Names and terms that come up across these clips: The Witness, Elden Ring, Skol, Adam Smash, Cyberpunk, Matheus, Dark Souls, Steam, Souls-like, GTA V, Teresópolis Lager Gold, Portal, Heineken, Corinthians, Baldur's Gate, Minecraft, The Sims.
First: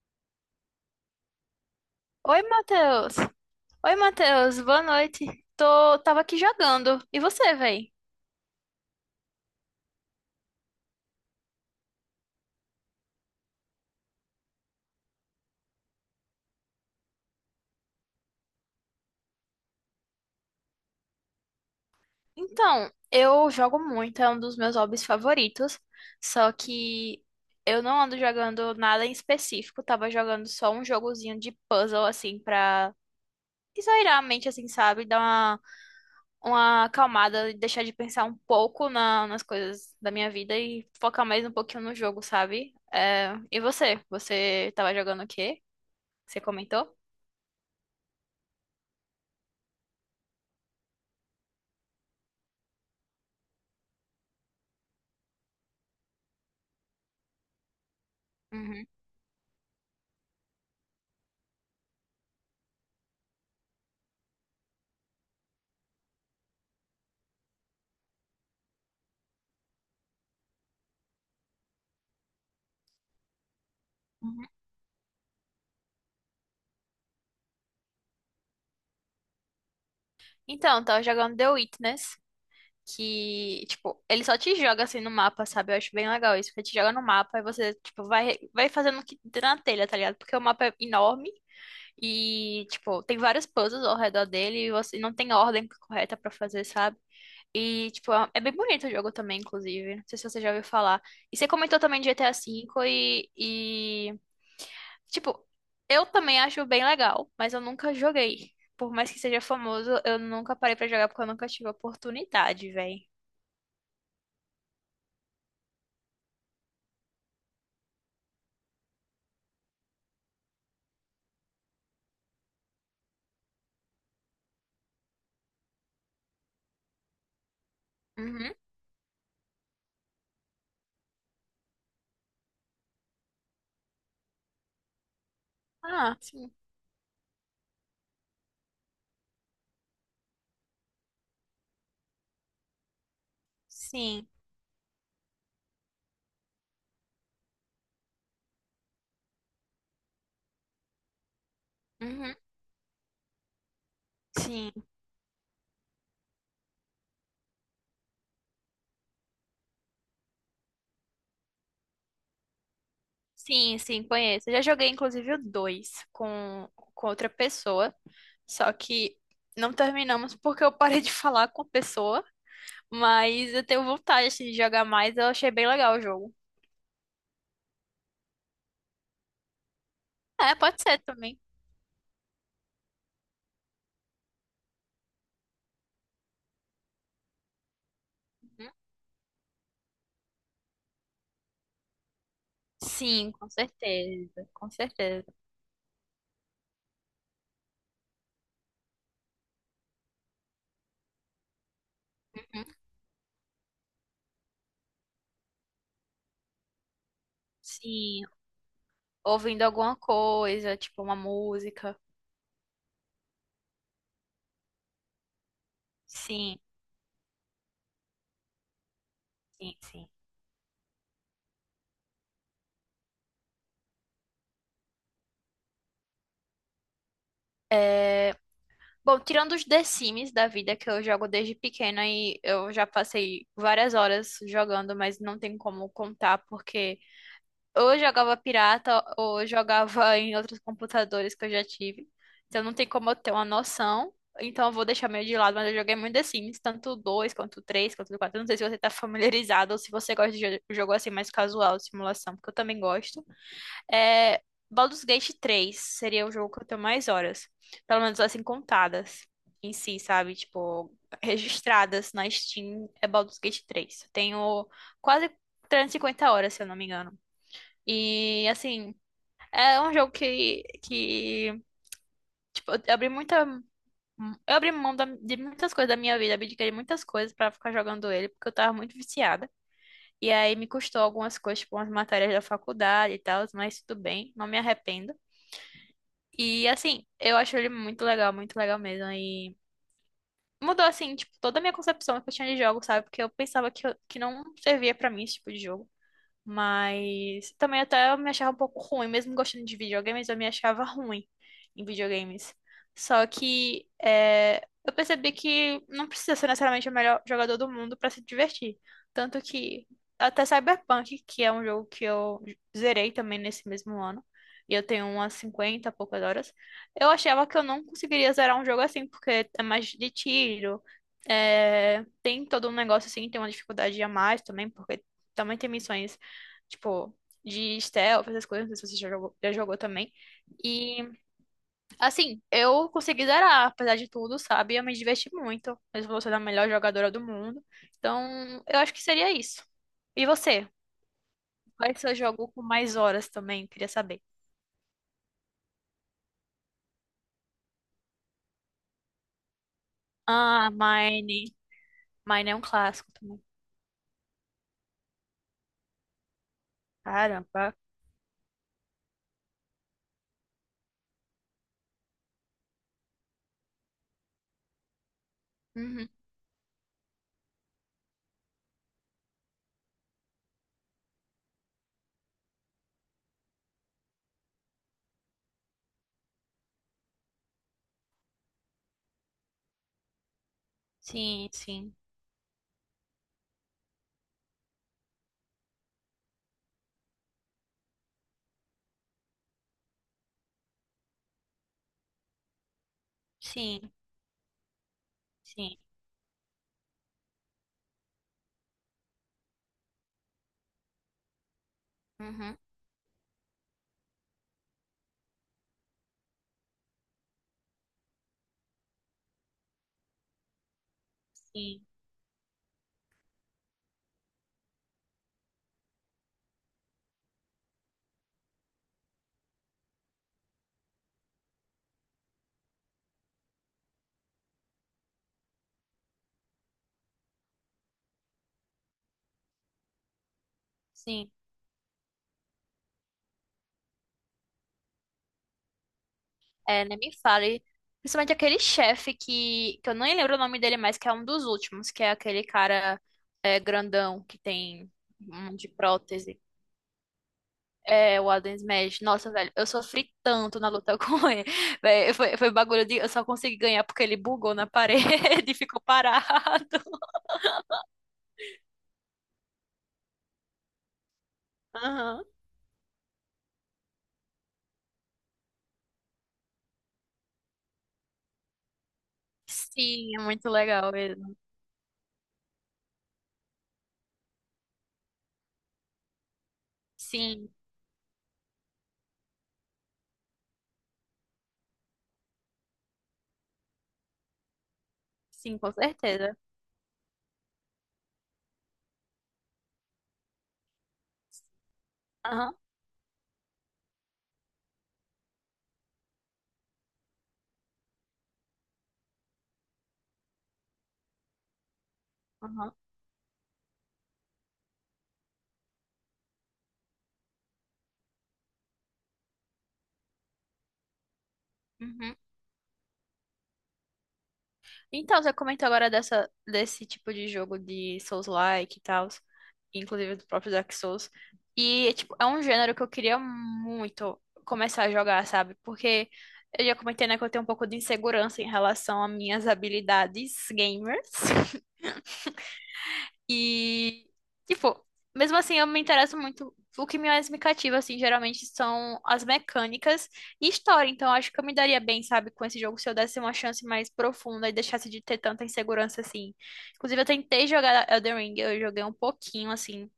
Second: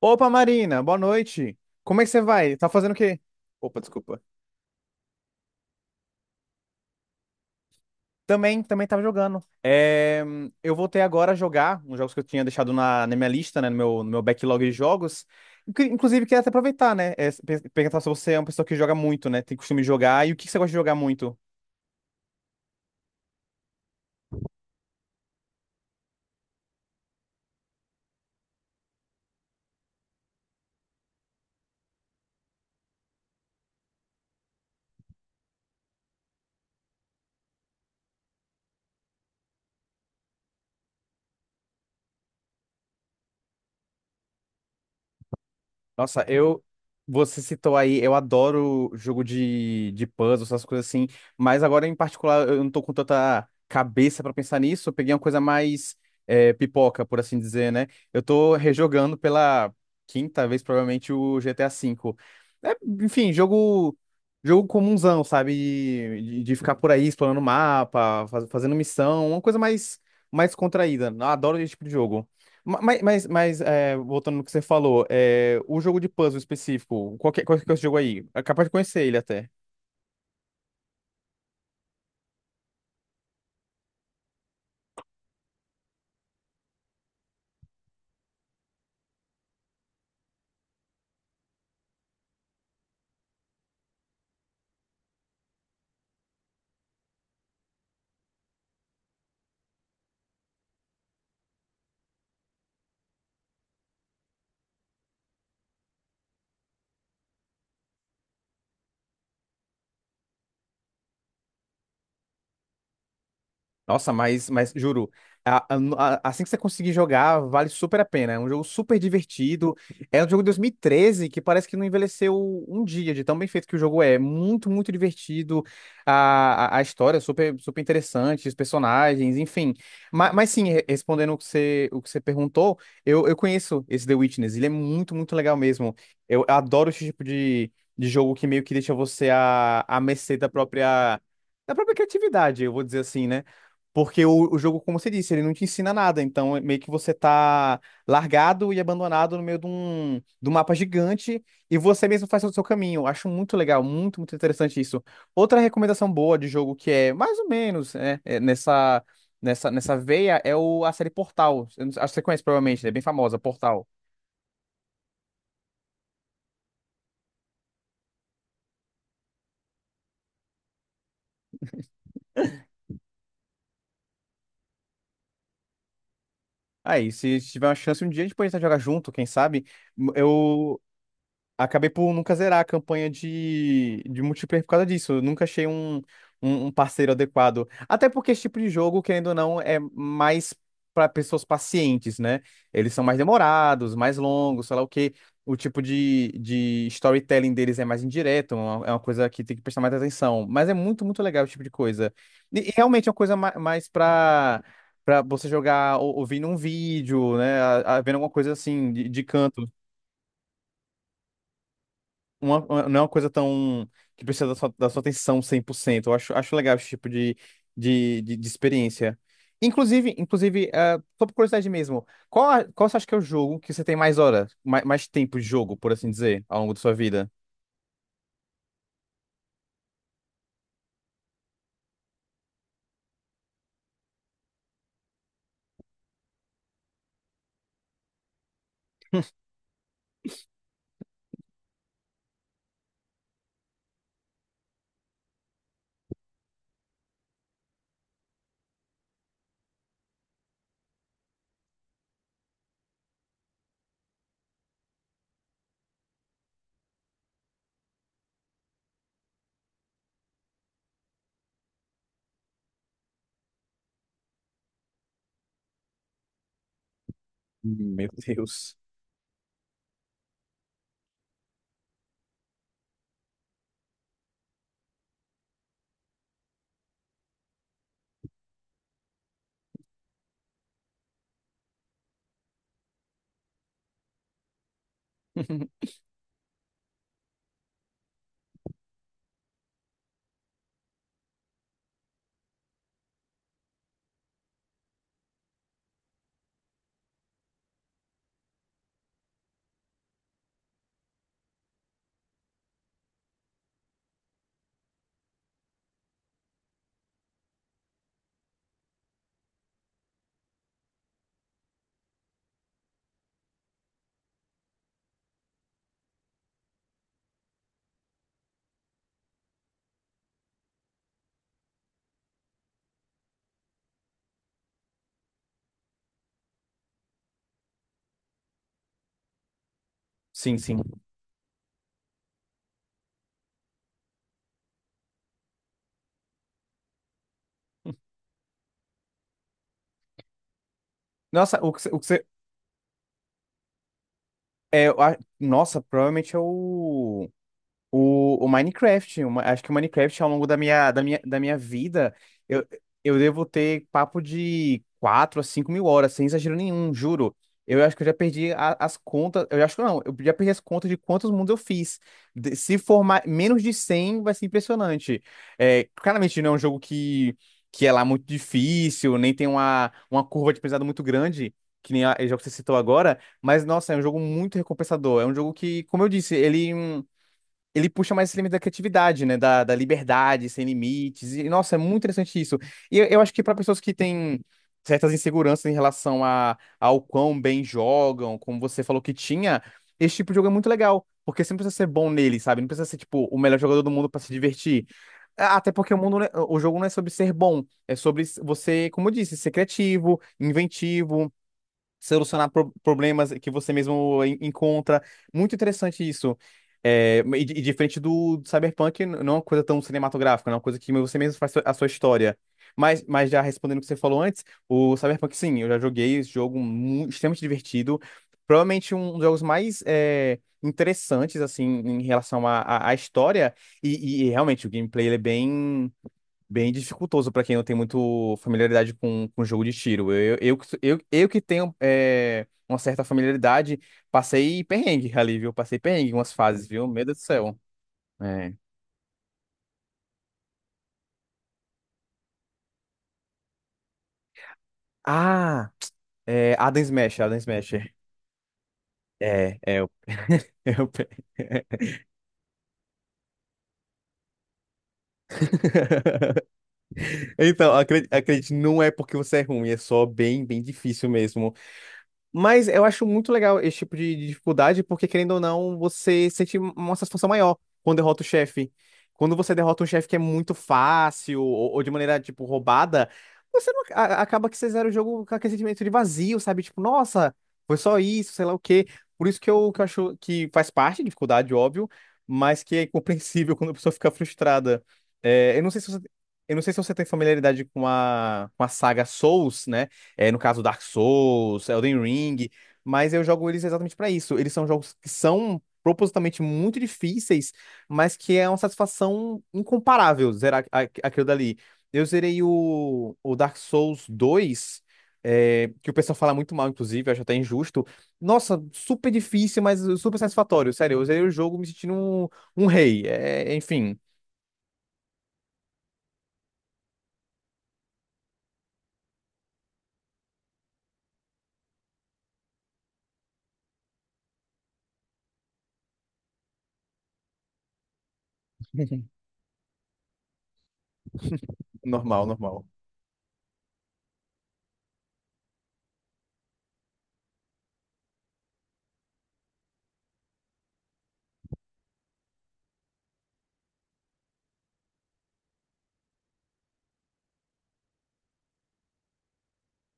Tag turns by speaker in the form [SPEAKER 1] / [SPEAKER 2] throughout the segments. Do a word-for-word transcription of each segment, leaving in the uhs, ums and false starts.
[SPEAKER 1] Opa, Marina, boa noite. Como é que você
[SPEAKER 2] Oi,
[SPEAKER 1] vai? Tá fazendo o
[SPEAKER 2] Matheus.
[SPEAKER 1] quê? Opa,
[SPEAKER 2] Oi,
[SPEAKER 1] desculpa.
[SPEAKER 2] Matheus. Boa noite. Tô, tava aqui jogando. E você, véi?
[SPEAKER 1] Também, também tava jogando. É, hum, eu voltei agora a jogar uns jogos que eu tinha deixado na, na minha lista, né, no meu, no meu backlog de jogos. Inclu- Inclusive, queria até aproveitar, né, é, pe- perguntar se você é uma pessoa que joga muito, né, tem costume de jogar, e o que que você gosta de jogar muito?
[SPEAKER 2] Então, eu jogo muito, é um dos meus hobbies favoritos. Só que eu não ando jogando nada em específico. Tava jogando só um jogozinho de puzzle, assim, pra esairar a mente, assim, sabe? Dar uma, uma acalmada e deixar de pensar um pouco na- nas coisas da minha vida e focar mais um pouquinho no jogo, sabe? É, E você? Você tava jogando o quê?
[SPEAKER 1] Nossa,
[SPEAKER 2] Você
[SPEAKER 1] eu.
[SPEAKER 2] comentou?
[SPEAKER 1] Você citou aí, eu adoro jogo de, de puzzle, essas coisas assim, mas agora em particular eu não tô com tanta cabeça pra pensar nisso, eu peguei uma coisa mais eh, pipoca, por assim dizer, né? Eu tô rejogando pela quinta vez, provavelmente, o G T A cinco. É, enfim, jogo, jogo comunzão, sabe? De, de ficar por aí explorando o mapa, faz- fazendo missão, uma coisa mais, mais contraída. Eu adoro esse tipo de jogo. Ma- Mas, mas, mas é, voltando no
[SPEAKER 2] Uhum.
[SPEAKER 1] que você falou, é, o jogo de puzzle específico, qual que, qual que é esse jogo aí? É capaz de conhecer ele até.
[SPEAKER 2] Então, tava jogando The Witness, que, tipo, ele só te joga assim no mapa, sabe? Eu acho bem legal isso, porque te joga no mapa e você, tipo, vai, vai fazendo o que der na telha, tá ligado? Porque o mapa é enorme e, tipo, tem vários puzzles ao redor dele e você não tem ordem correta pra fazer, sabe? E, tipo, é é bem bonito o jogo também, inclusive. Não sei se você já ouviu falar. E você comentou também de G T A cinco V e, e Tipo, eu também acho bem legal, mas eu nunca joguei. Por mais que seja famoso, eu nunca parei pra jogar porque eu nunca tive oportunidade, véi.
[SPEAKER 1] Nossa, mas, mas juro, a- a- a- assim que você conseguir jogar, vale super a pena. É um jogo super divertido. É um jogo de dois mil e treze que parece que não envelheceu um dia, de tão bem feito que o jogo é. Muito, muito divertido. A, a, a história é super, super interessante,
[SPEAKER 2] Uhum.
[SPEAKER 1] os personagens, enfim. Mas, mas sim, re- respondendo o que você, o que você perguntou, eu, eu conheço esse The Witness. Ele é muito, muito legal mesmo.
[SPEAKER 2] Ah,
[SPEAKER 1] Eu
[SPEAKER 2] sim.
[SPEAKER 1] adoro esse tipo de, de jogo que meio que deixa você à, à mercê da própria, da própria criatividade, eu vou dizer assim, né? Porque
[SPEAKER 2] Sim.
[SPEAKER 1] o, o jogo, como você disse, ele não te ensina nada. Então, é meio que você tá largado e abandonado no meio de um, de um mapa gigante e você mesmo
[SPEAKER 2] Uhum.
[SPEAKER 1] faz o seu caminho. Acho muito legal, muito, muito
[SPEAKER 2] Sim.
[SPEAKER 1] interessante isso. Outra recomendação boa de jogo que é mais ou menos né, é nessa, nessa, nessa veia é o, a série Portal. Eu não- Acho que você conhece provavelmente, né? É bem famosa,
[SPEAKER 2] Sim,
[SPEAKER 1] Portal.
[SPEAKER 2] sim, conheço. Eu já joguei, inclusive, o dois com, com outra pessoa. Só que não terminamos porque eu parei de falar com a pessoa. Mas eu tenho vontade assim, de jogar mais. Eu achei bem legal o jogo.
[SPEAKER 1] Aí, se tiver uma chance um dia, a gente pode tentar jogar junto, quem sabe?
[SPEAKER 2] É,
[SPEAKER 1] Eu,
[SPEAKER 2] pode ser também.
[SPEAKER 1] Acabei por nunca zerar a campanha de, de multiplayer por causa disso. Eu nunca achei um, um, um parceiro adequado. Até porque esse tipo de
[SPEAKER 2] Uhum.
[SPEAKER 1] jogo, querendo ou não, é mais para pessoas pacientes, né? Eles são mais
[SPEAKER 2] Sim, com
[SPEAKER 1] demorados, mais
[SPEAKER 2] certeza.
[SPEAKER 1] longos,
[SPEAKER 2] Com
[SPEAKER 1] sei lá o quê.
[SPEAKER 2] certeza.
[SPEAKER 1] O tipo de, de storytelling deles é mais indireto, é uma- é uma coisa que tem que prestar mais atenção. Mas é muito, muito legal esse tipo de coisa. E, e realmente é uma coisa ma- mais para para você jogar ou- ouvindo um vídeo, né? A- a- Vendo
[SPEAKER 2] Sim,
[SPEAKER 1] alguma coisa assim, de, de
[SPEAKER 2] ouvindo
[SPEAKER 1] canto
[SPEAKER 2] alguma coisa, tipo uma música.
[SPEAKER 1] uma, uma- não é uma coisa tão que precisa da sua, da sua atenção cem por cento. Eu acho, acho
[SPEAKER 2] Sim,
[SPEAKER 1] legal esse tipo de, de, de, de experiência.
[SPEAKER 2] sim, sim.
[SPEAKER 1] Inclusive, inclusive, ah, só por curiosidade mesmo, qual, a- qual você acha que é o jogo que você tem mais horas, mais, mais tempo de jogo, por assim dizer, ao longo da sua vida?
[SPEAKER 2] É, Bom, tirando os The Sims da vida que eu jogo desde pequena e eu já passei várias horas jogando, mas não tem como contar porque ou eu jogava pirata ou eu jogava em outros computadores que eu já tive. Então não tem como eu ter uma noção. Então eu vou deixar meio de lado, mas eu joguei muito The Sims, tanto o dois quanto o três, quanto o quatro. Não sei se você tá familiarizado ou se você gosta de jo- jogo assim mais casual, de simulação, porque eu também gosto. É, Baldur's Gate três seria o jogo que eu tenho mais horas, pelo menos assim contadas em si, sabe? Tipo, registradas na Steam é Baldur's Gate três. Eu tenho quase trezentas e cinquenta horas, se eu não me engano.
[SPEAKER 1] Meu
[SPEAKER 2] E
[SPEAKER 1] Deus.
[SPEAKER 2] assim, é um jogo que, que tipo, eu abri muita. Eu abri mão da- de muitas coisas da minha vida, abdiquei de muitas coisas pra ficar jogando ele, porque eu tava muito viciada. E aí me custou algumas coisas, tipo, umas matérias da faculdade e tal, mas tudo bem, não me arrependo. E assim, eu acho ele muito legal, muito legal mesmo. E mudou, assim, tipo, toda a minha concepção que eu tinha de jogo, sabe? Porque eu pensava que, eu- que não servia pra mim esse tipo de jogo. Mas também até eu me achava um pouco ruim, mesmo gostando de videogames, eu me achava ruim em videogames. Só que é, eu percebi que não precisa ser necessariamente o melhor jogador do mundo pra se divertir. Tanto que até Cyberpunk, que é um jogo que eu zerei também nesse mesmo ano, e eu tenho umas cinquenta e poucas horas, eu achava que eu não conseguiria zerar um jogo assim, porque é mais de tiro, é, tem todo um negócio assim, tem uma dificuldade a mais também, porque também tem missões tipo, de stealth, essas coisas, não sei se você já jogou, já jogou também.
[SPEAKER 1] Sim, sim.
[SPEAKER 2] E, assim, eu consegui zerar, apesar de tudo, sabe? Eu me diverti muito, mesmo você sendo a melhor jogadora do mundo. Então, eu acho que seria isso. E você?
[SPEAKER 1] Nossa, o que você.
[SPEAKER 2] Qual é o
[SPEAKER 1] o que
[SPEAKER 2] seu
[SPEAKER 1] você-
[SPEAKER 2] jogo com mais horas também? Queria saber.
[SPEAKER 1] É, eu a- nossa, provavelmente é o. O, o Minecraft, o Ma- acho que o Minecraft ao longo da
[SPEAKER 2] Ah,
[SPEAKER 1] minha, da minha, da
[SPEAKER 2] Mine.
[SPEAKER 1] minha vida,
[SPEAKER 2] Mine é um
[SPEAKER 1] eu,
[SPEAKER 2] clássico
[SPEAKER 1] eu
[SPEAKER 2] também.
[SPEAKER 1] devo ter papo de quatro a cinco mil horas, sem exagero nenhum, juro.
[SPEAKER 2] Caramba.
[SPEAKER 1] Eu acho que eu já perdi a- as contas, eu acho que não, eu já perdi as contas de quantos mundos eu fiz. De- se for ma- menos de cem, vai ser impressionante. É,
[SPEAKER 2] Uhum.
[SPEAKER 1] claramente não é um jogo que, que é lá muito difícil, nem tem uma, uma curva de aprendizado muito grande, que nem a- o jogo que você citou agora, mas nossa, é um jogo muito recompensador. É um jogo que, como eu disse, ele ele puxa mais esse limite da criatividade, né? Da, da liberdade, sem limites. E,
[SPEAKER 2] Sim,
[SPEAKER 1] nossa, é
[SPEAKER 2] sim.
[SPEAKER 1] muito interessante isso. E eu, eu acho que para pessoas que têm certas inseguranças em relação a, ao quão bem jogam, como você falou que tinha, esse tipo de jogo é muito legal. Porque você não precisa ser bom nele, sabe? Não precisa ser, tipo, o melhor jogador do
[SPEAKER 2] Sim,
[SPEAKER 1] mundo para se divertir. Até
[SPEAKER 2] sim.
[SPEAKER 1] porque o mundo, não é- o jogo não é sobre ser bom, é sobre você, como eu disse, ser criativo, inventivo, solucionar
[SPEAKER 2] Uhum.
[SPEAKER 1] pro- problemas que você mesmo en- encontra. Muito interessante isso. É, e, di- e diferente do, do Cyberpunk, n- não é uma coisa tão cinematográfica, não é uma coisa que você mesmo faz a
[SPEAKER 2] Sim,
[SPEAKER 1] sua história. Mas, mas já respondendo o que você falou antes, o Cyberpunk, sim, eu já joguei esse jogo mu- extremamente divertido. Provavelmente um dos jogos mais é, interessantes, assim, em relação à à- à história. E, e- e realmente o gameplay ele é bem bem dificultoso pra quem não tem muito familiaridade com, com jogo de tiro. Eu, eu, que- eu, eu
[SPEAKER 2] sim.
[SPEAKER 1] que tenho é, uma certa familiaridade, passei perrengue ali, viu? Passei perrengue em umas fases,
[SPEAKER 2] É,
[SPEAKER 1] viu?
[SPEAKER 2] nem
[SPEAKER 1] Meu
[SPEAKER 2] me
[SPEAKER 1] Deus do céu.
[SPEAKER 2] fale. Principalmente
[SPEAKER 1] É.
[SPEAKER 2] aquele chefe que, que eu nem lembro o nome dele mais, que é um dos últimos, que é aquele cara é, grandão que tem um monte de
[SPEAKER 1] Ah,
[SPEAKER 2] prótese.
[SPEAKER 1] é, Adam Smash, Adam Smash.
[SPEAKER 2] É, o Adam Smash. Nossa, velho,
[SPEAKER 1] É,
[SPEAKER 2] eu
[SPEAKER 1] é, eu,
[SPEAKER 2] sofri tanto na
[SPEAKER 1] eu...
[SPEAKER 2] luta com ele. Véi, foi, foi bagulho de. Eu só consegui ganhar porque ele bugou na parede e ficou parado.
[SPEAKER 1] Então, acredite, acredite, não é porque você é ruim, é só bem, bem difícil mesmo.
[SPEAKER 2] Aham.
[SPEAKER 1] Mas eu acho muito legal esse tipo de de dificuldade, porque querendo ou não, você sente uma satisfação maior quando derrota o chefe. Quando você derrota um chefe que
[SPEAKER 2] Sim,
[SPEAKER 1] é
[SPEAKER 2] é muito
[SPEAKER 1] muito
[SPEAKER 2] legal mesmo.
[SPEAKER 1] fácil ou, ou de maneira, tipo, roubada, você não, a- acaba que você zera o jogo com aquele sentimento de vazio, sabe? Tipo, nossa,
[SPEAKER 2] Sim,
[SPEAKER 1] foi só isso, sei lá o quê. Por isso que eu, que eu acho que faz parte, de dificuldade, óbvio, mas que é compreensível quando a pessoa fica frustrada. É,
[SPEAKER 2] sim,
[SPEAKER 1] eu não
[SPEAKER 2] com
[SPEAKER 1] sei se você,
[SPEAKER 2] certeza.
[SPEAKER 1] eu não sei se você tem familiaridade com a, com a saga Souls, né? É, no caso, Dark Souls, Elden Ring,
[SPEAKER 2] Aham,
[SPEAKER 1] mas eu jogo eles exatamente pra isso. Eles são jogos que são propositalmente muito difíceis, mas que é uma satisfação incomparável zerar a- aquilo dali. Eu zerei
[SPEAKER 2] aham.
[SPEAKER 1] o, o Dark Souls dois, é, que o pessoal fala muito mal, inclusive, eu acho até injusto. Nossa, super difícil, mas super satisfatório. Sério, eu zerei o jogo me sentindo
[SPEAKER 2] Uhum.
[SPEAKER 1] um, um rei. É, enfim,
[SPEAKER 2] Então, você comentou agora dessa, desse tipo de jogo de Souls-like e tal, inclusive do próprio Dark Souls. E é, tipo, é um gênero que eu queria muito começar a jogar, sabe? Porque eu já comentei, né, que eu tenho um pouco de insegurança em relação às minhas habilidades gamers.
[SPEAKER 1] normal, normal.
[SPEAKER 2] E, tipo, mesmo assim, eu me interesso muito. O que mais me cativa, assim, geralmente são as mecânicas e história. Então, eu acho que eu me daria bem, sabe, com esse jogo se eu desse uma chance mais profunda e deixasse de ter tanta insegurança, assim. Inclusive, eu tentei jogar Elden Ring, eu joguei um pouquinho, assim,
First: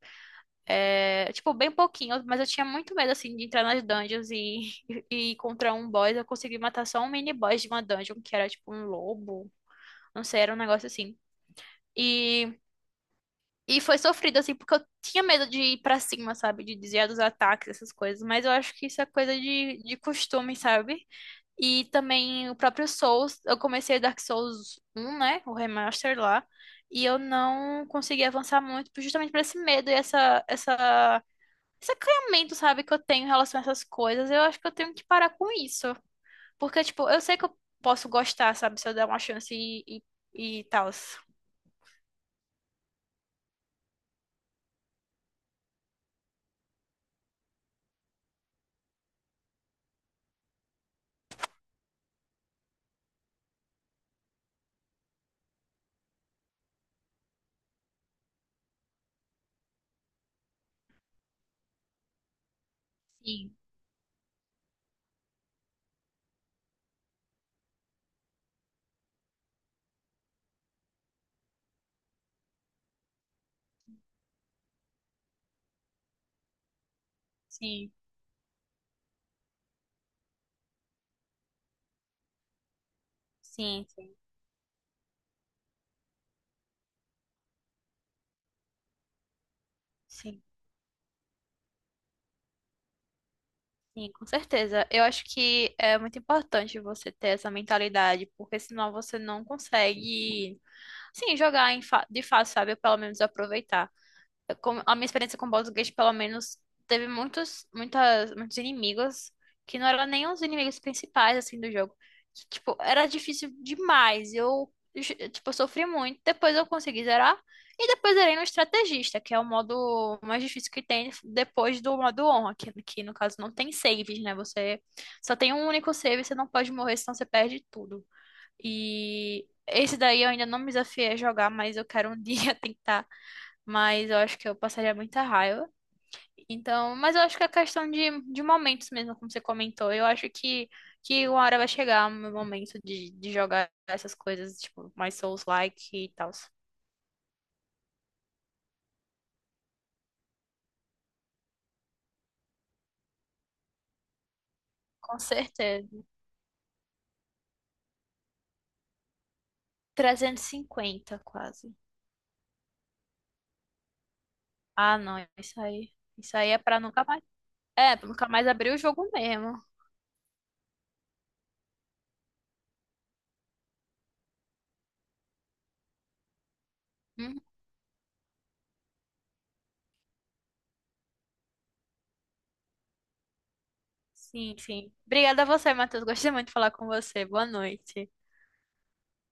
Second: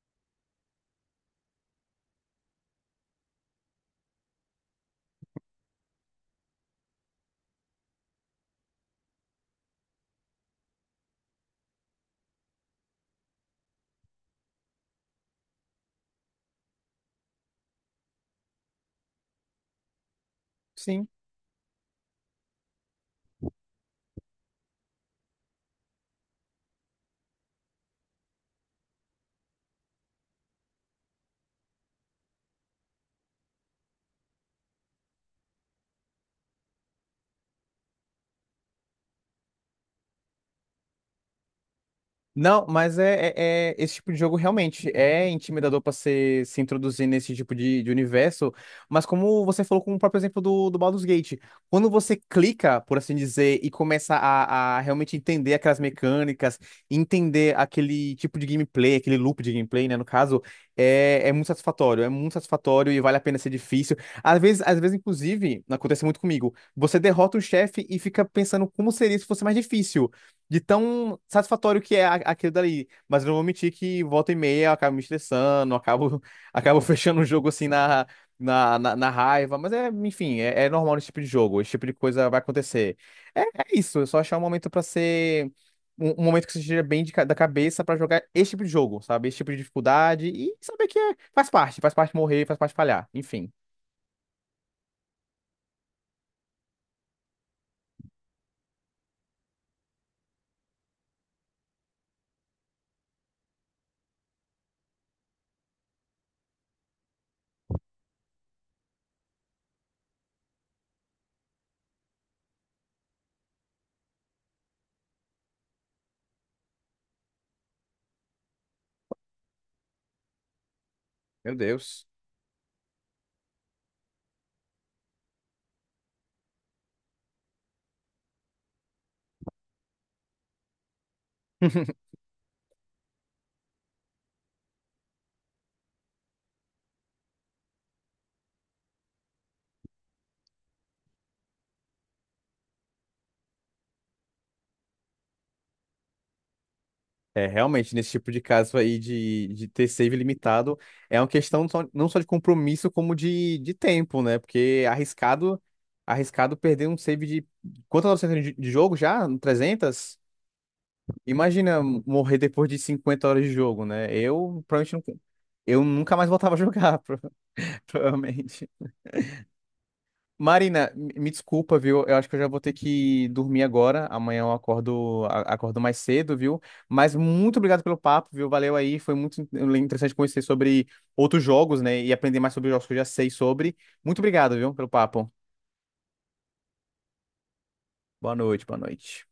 [SPEAKER 2] é, tipo, bem pouquinho, mas eu tinha muito medo, assim, de entrar nas dungeons e, e encontrar um boss. Eu consegui matar só um mini boss de uma dungeon, que era, tipo, um lobo. Não sei, era um negócio assim. E e foi sofrido, assim, porque eu tinha medo de ir pra cima, sabe? De desviar dos ataques, essas coisas. Mas eu acho que isso é coisa de, de costume,
[SPEAKER 1] Sim.
[SPEAKER 2] sabe? E também o próprio Souls. Eu comecei Dark Souls um, né? O remaster lá. E eu não consegui avançar muito, justamente por esse medo e essa, essa, esse acanhamento, sabe? Que eu tenho em relação a essas coisas. Eu acho que eu tenho que parar com isso. Porque, tipo, eu sei que eu posso gostar, sabe? Se eu der uma chance e, e, e tal.
[SPEAKER 1] Não, mas é, é- é- esse tipo de jogo realmente é intimidador para se, se introduzir nesse tipo de, de universo. Mas como você falou com o próprio exemplo do, do Baldur's Gate, quando você clica, por assim dizer, e começa a, a realmente entender aquelas mecânicas, entender aquele tipo de gameplay, aquele loop de gameplay, né, no caso, é, é muito satisfatório, é muito satisfatório e vale a pena ser
[SPEAKER 2] Sim,
[SPEAKER 1] difícil. Às vezes, às vezes, inclusive, acontece muito comigo, você derrota um chefe e fica pensando como seria se fosse mais difícil de tão satisfatório que é a- aquilo dali. Mas eu não vou mentir que volta e meia eu acabo me estressando, eu acabo, acabo fechando o jogo assim
[SPEAKER 2] sim,
[SPEAKER 1] na, na, na, na raiva. Mas é, enfim, é, é normal nesse tipo de jogo, esse tipo de coisa vai acontecer. É, é
[SPEAKER 2] sim,
[SPEAKER 1] isso, é
[SPEAKER 2] sim.
[SPEAKER 1] só achar um momento pra ser. Um, um momento que você esteja bem de ca- da cabeça pra jogar esse tipo de jogo, sabe? Esse tipo de dificuldade
[SPEAKER 2] Sim.
[SPEAKER 1] e saber que é- faz parte, faz parte morrer, faz parte falhar, enfim.
[SPEAKER 2] Sim, com certeza. Eu acho que é muito importante você ter essa mentalidade, porque senão você não consegue, sim, jogar em fa- de fácil, sabe? Ou pelo menos aproveitar com- a minha experiência com Baldur's Gate, pelo menos, teve muitos, muitas, muitos inimigos que não eram nem os inimigos principais, assim, do jogo. Tipo, era difícil demais. Eu, eu, tipo, sofri muito. Depois eu consegui zerar. E depois zerei no estrategista, que é o modo mais difícil que tem
[SPEAKER 1] Meu
[SPEAKER 2] depois do
[SPEAKER 1] Deus.
[SPEAKER 2] modo honra, que, que no caso não tem saves, né? Você só tem um único save, você não pode morrer, senão você perde tudo. E esse daí eu ainda não me desafiei a jogar, mas eu quero um dia tentar, mas eu acho que eu passaria muita raiva. Então, mas eu acho que é questão de, de momentos mesmo, como você comentou. Eu acho que, que uma hora vai chegar o meu momento de, de jogar essas coisas, tipo, mais Souls-like e tal.
[SPEAKER 1] É, realmente, nesse tipo de caso aí de, de ter save limitado, é uma questão só- não só de compromisso, como de, de tempo, né? Porque
[SPEAKER 2] Com
[SPEAKER 1] arriscado,
[SPEAKER 2] certeza.
[SPEAKER 1] arriscado perder um save de quantas horas você tem de, de jogo já? Trezentas.
[SPEAKER 2] trezentos e cinquenta, quase.
[SPEAKER 1] Imagina morrer depois de cinquenta horas de jogo, né? Eu provavelmente
[SPEAKER 2] Ah, não,
[SPEAKER 1] nunca,
[SPEAKER 2] isso
[SPEAKER 1] eu
[SPEAKER 2] aí.
[SPEAKER 1] nunca mais
[SPEAKER 2] Isso aí
[SPEAKER 1] voltava a
[SPEAKER 2] é pra
[SPEAKER 1] jogar,
[SPEAKER 2] nunca
[SPEAKER 1] pro-
[SPEAKER 2] mais. É, pra nunca mais
[SPEAKER 1] provavelmente.
[SPEAKER 2] abrir o jogo mesmo.
[SPEAKER 1] Marina, me me desculpa, viu? Eu acho que eu já vou ter que dormir agora. Amanhã eu acordo, a- acordo mais cedo, viu? Mas
[SPEAKER 2] Uhum.
[SPEAKER 1] muito obrigado pelo papo, viu? Valeu aí. Foi muito in- interessante conhecer sobre outros jogos, né? E aprender mais sobre os jogos que eu já sei sobre. Muito obrigado,
[SPEAKER 2] Sim,
[SPEAKER 1] viu, pelo
[SPEAKER 2] sim.
[SPEAKER 1] papo.
[SPEAKER 2] Obrigada a você, Matheus. Gostei muito de falar com você. Boa noite.
[SPEAKER 1] Boa noite, boa noite.